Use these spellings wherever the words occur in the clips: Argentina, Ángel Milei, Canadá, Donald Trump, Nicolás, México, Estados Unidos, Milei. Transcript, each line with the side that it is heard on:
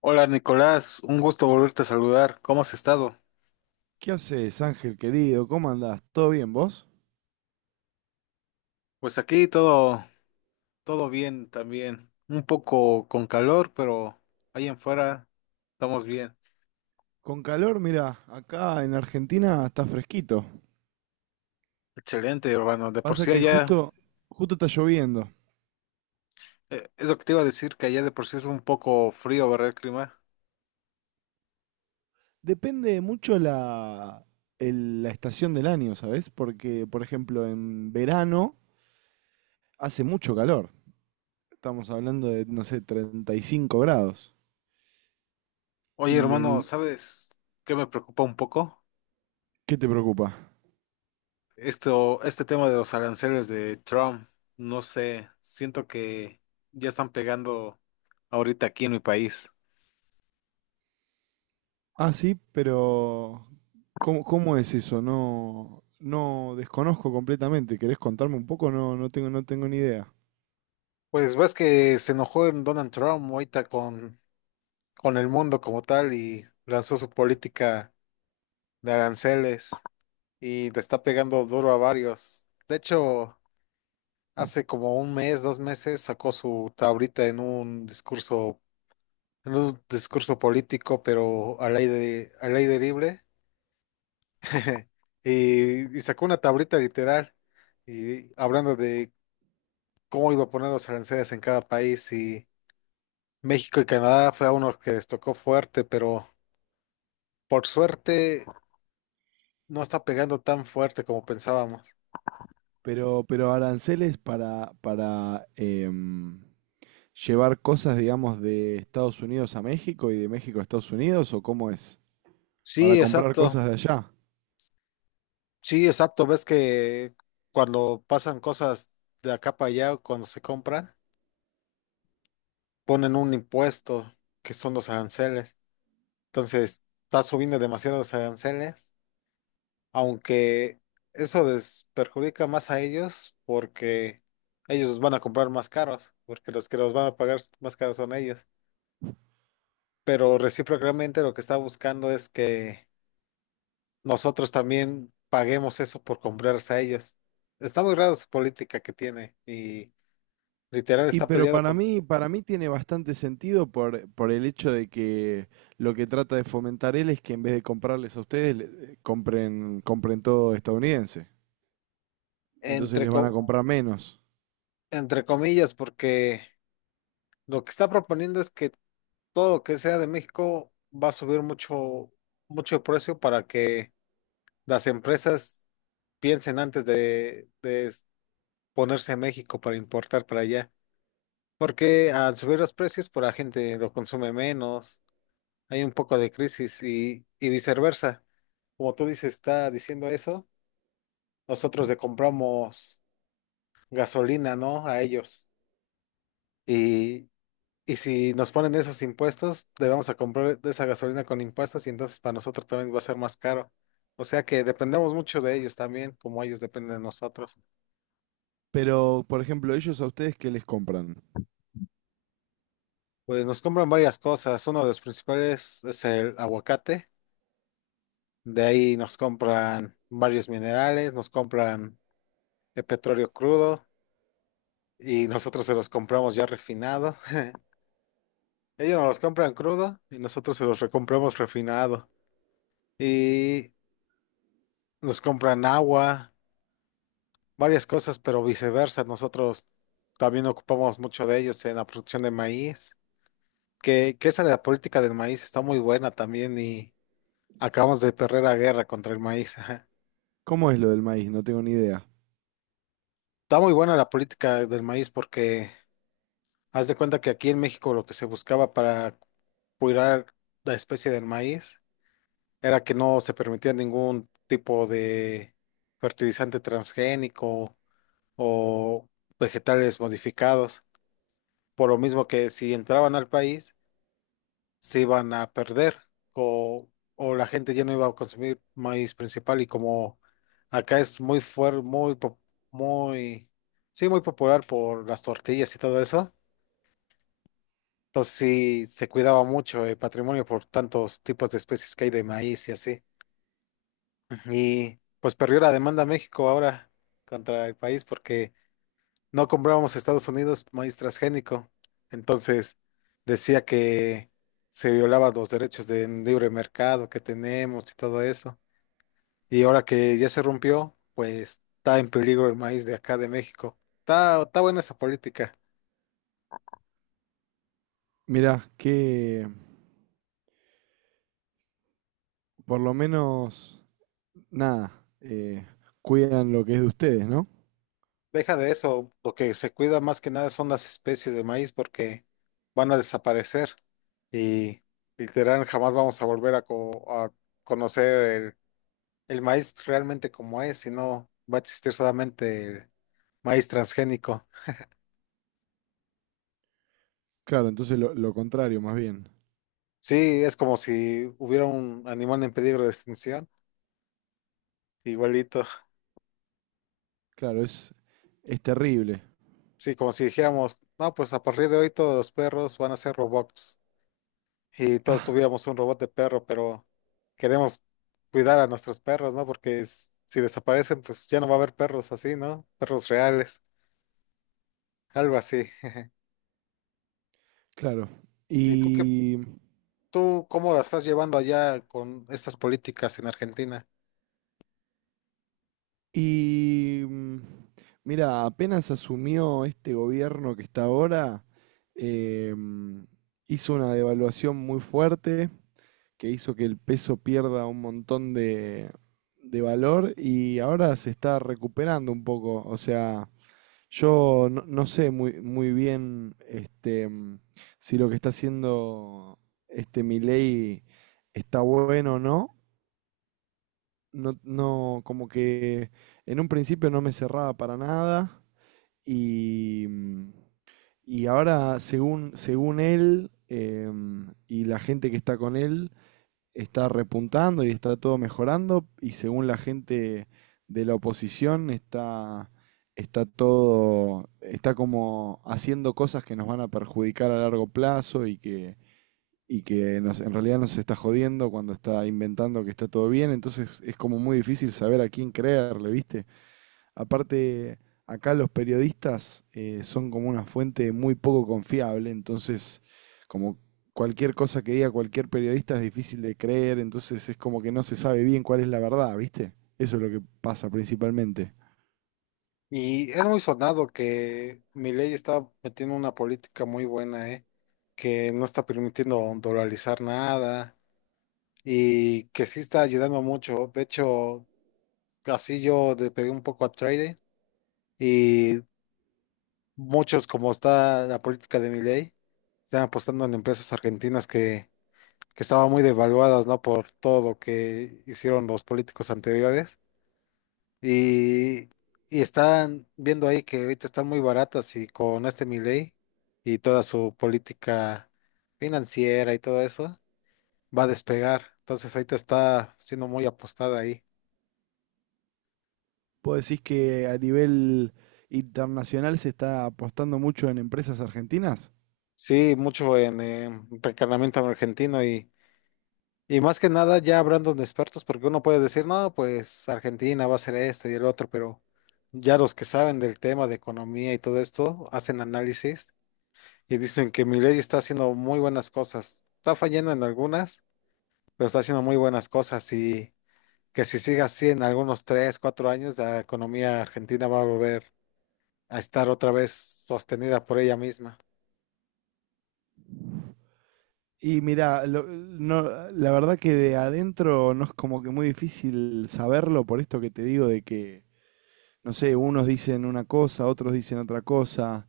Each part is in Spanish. left: Hola Nicolás, un gusto volverte a saludar. ¿Cómo has estado?
right: ¿Qué haces, Ángel querido? ¿Cómo andás? ¿Todo bien vos?
left: Pues aquí todo, todo bien también. Un poco con calor, pero ahí en fuera estamos bien.
right: Con calor, mira, acá en Argentina está fresquito.
left: Excelente, hermano. De por
right: Pasa
left: sí
right: que
left: allá,
right: justo, Justo está lloviendo.
left: es lo que te iba a decir, que allá de por sí es un poco frío, ¿verdad, el clima?
right: Depende mucho la estación del año, ¿sabes? Porque, por ejemplo, en verano hace mucho calor. Estamos hablando de, no sé, 35 grados.
left: Oye,
right: Y en...
left: hermano,
right: in-
left: ¿sabes qué me preocupa un poco?
right: ¿Qué te preocupa?
left: Esto, este tema de los aranceles de Trump. No sé, siento que ya están pegando ahorita aquí en mi país.
right: Ah, sí, pero ¿cómo es eso? No, desconozco completamente. ¿Querés contarme un poco? No, no tengo ni idea.
left: Pues ves que se enojó en Donald Trump ahorita con el mundo como tal y lanzó su política de aranceles y le está pegando duro a varios. De hecho, hace como un mes, dos meses sacó su tablita en un discurso político, pero al aire libre. Y sacó una tablita literal y hablando de cómo iba a poner los aranceles en cada país. México y Canadá fue a unos que les tocó fuerte, pero por suerte no está pegando tan fuerte como pensábamos.
right: Pero aranceles para llevar cosas, digamos, de Estados Unidos a México y de México a Estados Unidos, ¿o cómo es? Para
left: Sí,
right: comprar
left: exacto.
right: cosas de allá.
left: Sí, exacto. Ves que cuando pasan cosas de acá para allá, cuando se compran, ponen un impuesto que son los aranceles. Entonces, está subiendo demasiado los aranceles, aunque eso les perjudica más a ellos porque ellos van a comprar más caros, porque los que los van a pagar más caros son ellos. Pero recíprocamente lo que está buscando es que nosotros también paguemos eso por comprarse a ellos. Está muy raro su política que tiene y literal
right: Y
left: está peleado con,
right: para mí tiene bastante sentido por el hecho de que lo que trata de fomentar él es que en vez de comprarles a ustedes, compren todo estadounidense. Entonces
left: entre,
right: les van a
left: co-
right: comprar menos.
left: entre comillas, porque lo que está proponiendo es que todo lo que sea de México va a subir mucho, mucho el precio para que las empresas piensen antes de ponerse en México para importar para allá. Porque al subir los precios, por la gente lo consume menos hay un poco de crisis y viceversa. Como tú dices, está diciendo eso, nosotros le compramos gasolina, ¿no? A ellos. Y, y si nos ponen esos impuestos, le vamos a comprar de esa gasolina con impuestos y entonces para nosotros también va a ser más caro. O sea que dependemos mucho de ellos también, como ellos dependen de nosotros.
right: Pero, por ejemplo, ellos a ustedes, ¿qué les compran?
left: Pues nos compran varias cosas. Uno de los principales es el aguacate. De ahí nos compran varios minerales, nos compran el petróleo crudo. Y nosotros se los compramos ya refinado. Ellos nos los compran crudo y nosotros se los recompramos refinado. Y nos compran agua, varias cosas, pero viceversa. Nosotros también ocupamos mucho de ellos en la producción de maíz, que esa de la política del maíz está muy buena también y acabamos de perder la guerra contra el maíz. Ajá.
right: ¿Cómo es lo del maíz? No tengo ni idea.
left: Está muy buena la política del maíz porque haz de cuenta que aquí en México lo que se buscaba para cuidar la especie del maíz era que no se permitía ningún tipo de fertilizante transgénico o vegetales modificados, por lo mismo que si entraban al país se iban a perder o, o la gente ya no iba a consumir maíz principal y como acá es muy fuerte, muy, sí, muy popular por las tortillas y todo eso. Entonces sí se cuidaba mucho el patrimonio por tantos tipos de especies que hay de maíz y así. Y pues perdió la demanda México ahora contra el país porque no comprábamos a Estados Unidos maíz transgénico. Entonces decía que se violaban los derechos de libre mercado que tenemos y todo eso. Y ahora que ya se rompió, pues está en peligro el maíz de acá de México. Está, está buena esa política.
right: Mirá, que por lo menos, nada, cuidan lo que es de ustedes, ¿no?
left: Deja de eso, lo que se cuida más que nada son las especies de maíz porque van a desaparecer y literal jamás vamos a volver a conocer el maíz realmente como es, sino va a existir solamente el maíz transgénico.
right: Claro, entonces lo contrario, más bien.
left: Sí, es como si hubiera un animal en peligro de extinción, igualito.
right: Claro, es terrible.
left: Sí, como si dijéramos, no, pues a partir de hoy todos los perros van a ser robots. Y todos
right: Ah,
left: tuviéramos un robot de perro, pero queremos cuidar a nuestros perros, ¿no? Porque es- si desaparecen, pues ya no va a haber perros así, ¿no? Perros reales, algo así.
right: claro.
left: ¿Y tú qué,
right: Y,
left: tú cómo la estás llevando allá con estas políticas en Argentina?
right: y mm, mira, apenas asumió este gobierno que está ahora, eh, mm, hizo una devaluación muy fuerte que hizo que el peso pierda un montón de valor y ahora se está recuperando un poco. O sea, yo no sé muy bien si lo que está haciendo este Milei está bueno o no. No, no, como que en un principio no me cerraba para nada y, mm, y ahora según él y la gente que está con él, está repuntando y está todo mejorando y según la gente de la oposición está, está todo, está como haciendo cosas que nos van a perjudicar a largo plazo y que nos, en realidad nos está jodiendo cuando está inventando que está todo bien, entonces es como muy difícil saber a quién creerle, ¿viste? Aparte, acá los periodistas son como una fuente muy poco confiable, entonces como cualquier cosa que diga cualquier periodista es difícil de creer, entonces es como que no se sabe bien cuál es la verdad, ¿viste? Eso es lo que pasa principalmente.
left: Y es muy sonado que Milei está metiendo una política muy buena, ¿eh? Que no está permitiendo dolarizar nada y que sí está ayudando mucho. De hecho, así yo le pegué un poco a trading. Y muchos, como está la política de Milei, están apostando en empresas argentinas que estaban muy devaluadas, ¿no? Por todo lo que hicieron los políticos anteriores. Y, y están viendo ahí que ahorita están muy baratas y con este Milei y toda su política financiera y todo eso, va a despegar. Entonces ahorita está siendo muy apostada ahí.
right: Vos decís que a nivel internacional se está apostando mucho en empresas argentinas.
left: Sí, mucho en encarnamiento argentino y más que nada ya hablando de expertos, porque uno puede decir, no, pues Argentina va a hacer esto y el otro, pero ya los que saben del tema de economía y todo esto hacen análisis y dicen que Milei está haciendo muy buenas cosas. Está fallando en algunas, pero está haciendo muy buenas cosas y que si sigue así en algunos tres, cuatro años, la economía argentina va a volver a estar otra vez sostenida por ella misma.
right: Y mira, no, la verdad que de adentro no es como que muy difícil saberlo por esto que te digo de que no sé, unos dicen una cosa, otros dicen otra cosa,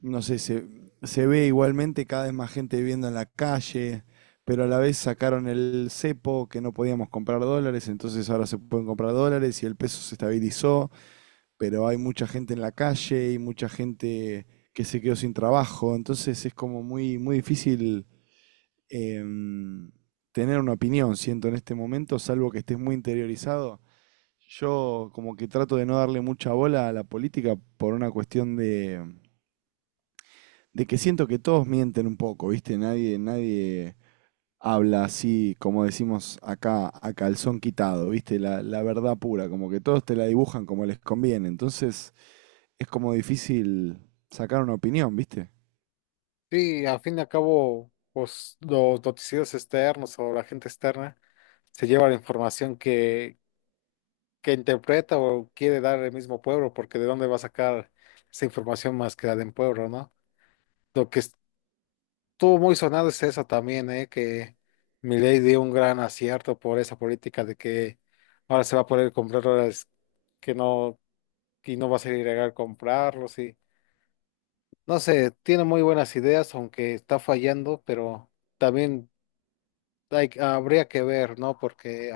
right: no sé, se ve igualmente cada vez más gente viviendo en la calle, pero a la vez sacaron el cepo que no podíamos comprar dólares, entonces ahora se pueden comprar dólares y el peso se estabilizó, pero hay mucha gente en la calle y mucha gente que se quedó sin trabajo, entonces es como muy difícil em, tener una opinión, siento, en este momento, salvo que estés muy interiorizado. Yo como que trato de no darle mucha bola a la política por una cuestión de que siento que todos mienten un poco, ¿viste? Nadie habla así, como decimos acá, a calzón quitado, ¿viste? La verdad pura, como que todos te la dibujan como les conviene. Entonces es como difícil sacar una opinión, ¿viste?
left: Sí, a fin y al cabo, pues los noticieros externos o la gente externa se lleva la información que interpreta o quiere dar el mismo pueblo, porque de dónde va a sacar esa información más que la de un pueblo, ¿no? Lo que estuvo muy sonado es eso también, ¿eh? Que Milei dio un gran acierto por esa política de que ahora se va a poder comprar dólares que no, y no va a ser ilegal comprarlos y no sé, tiene muy buenas ideas, aunque está fallando, pero también hay, habría que ver, ¿no? Porque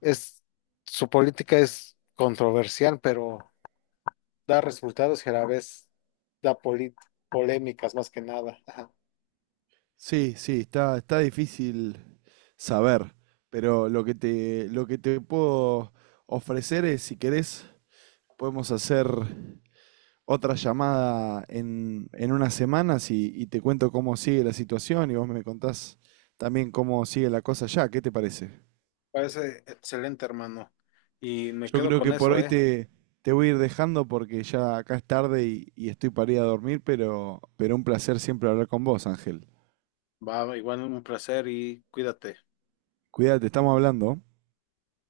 left: es, su política es controversial, pero da resultados y a la vez da polémicas más que nada. Ajá.
right: Sí, sí, está difícil saber, pero lo que te puedo ofrecer es, si querés, podemos hacer otra llamada en unas semanas y te cuento cómo sigue la situación y vos me contás también cómo sigue la cosa ya. ¿Qué te parece?
left: Parece excelente, hermano. Y me
right: Yo
left: quedo
right: creo
left: con
right: que por
left: eso,
right: hoy
left: ¿eh?
right: te voy a ir dejando porque ya acá es tarde y estoy para ir a dormir, pero un placer siempre hablar con vos, Ángel.
left: Va, igual un placer y cuídate.
right: Cuídate, estamos hablando.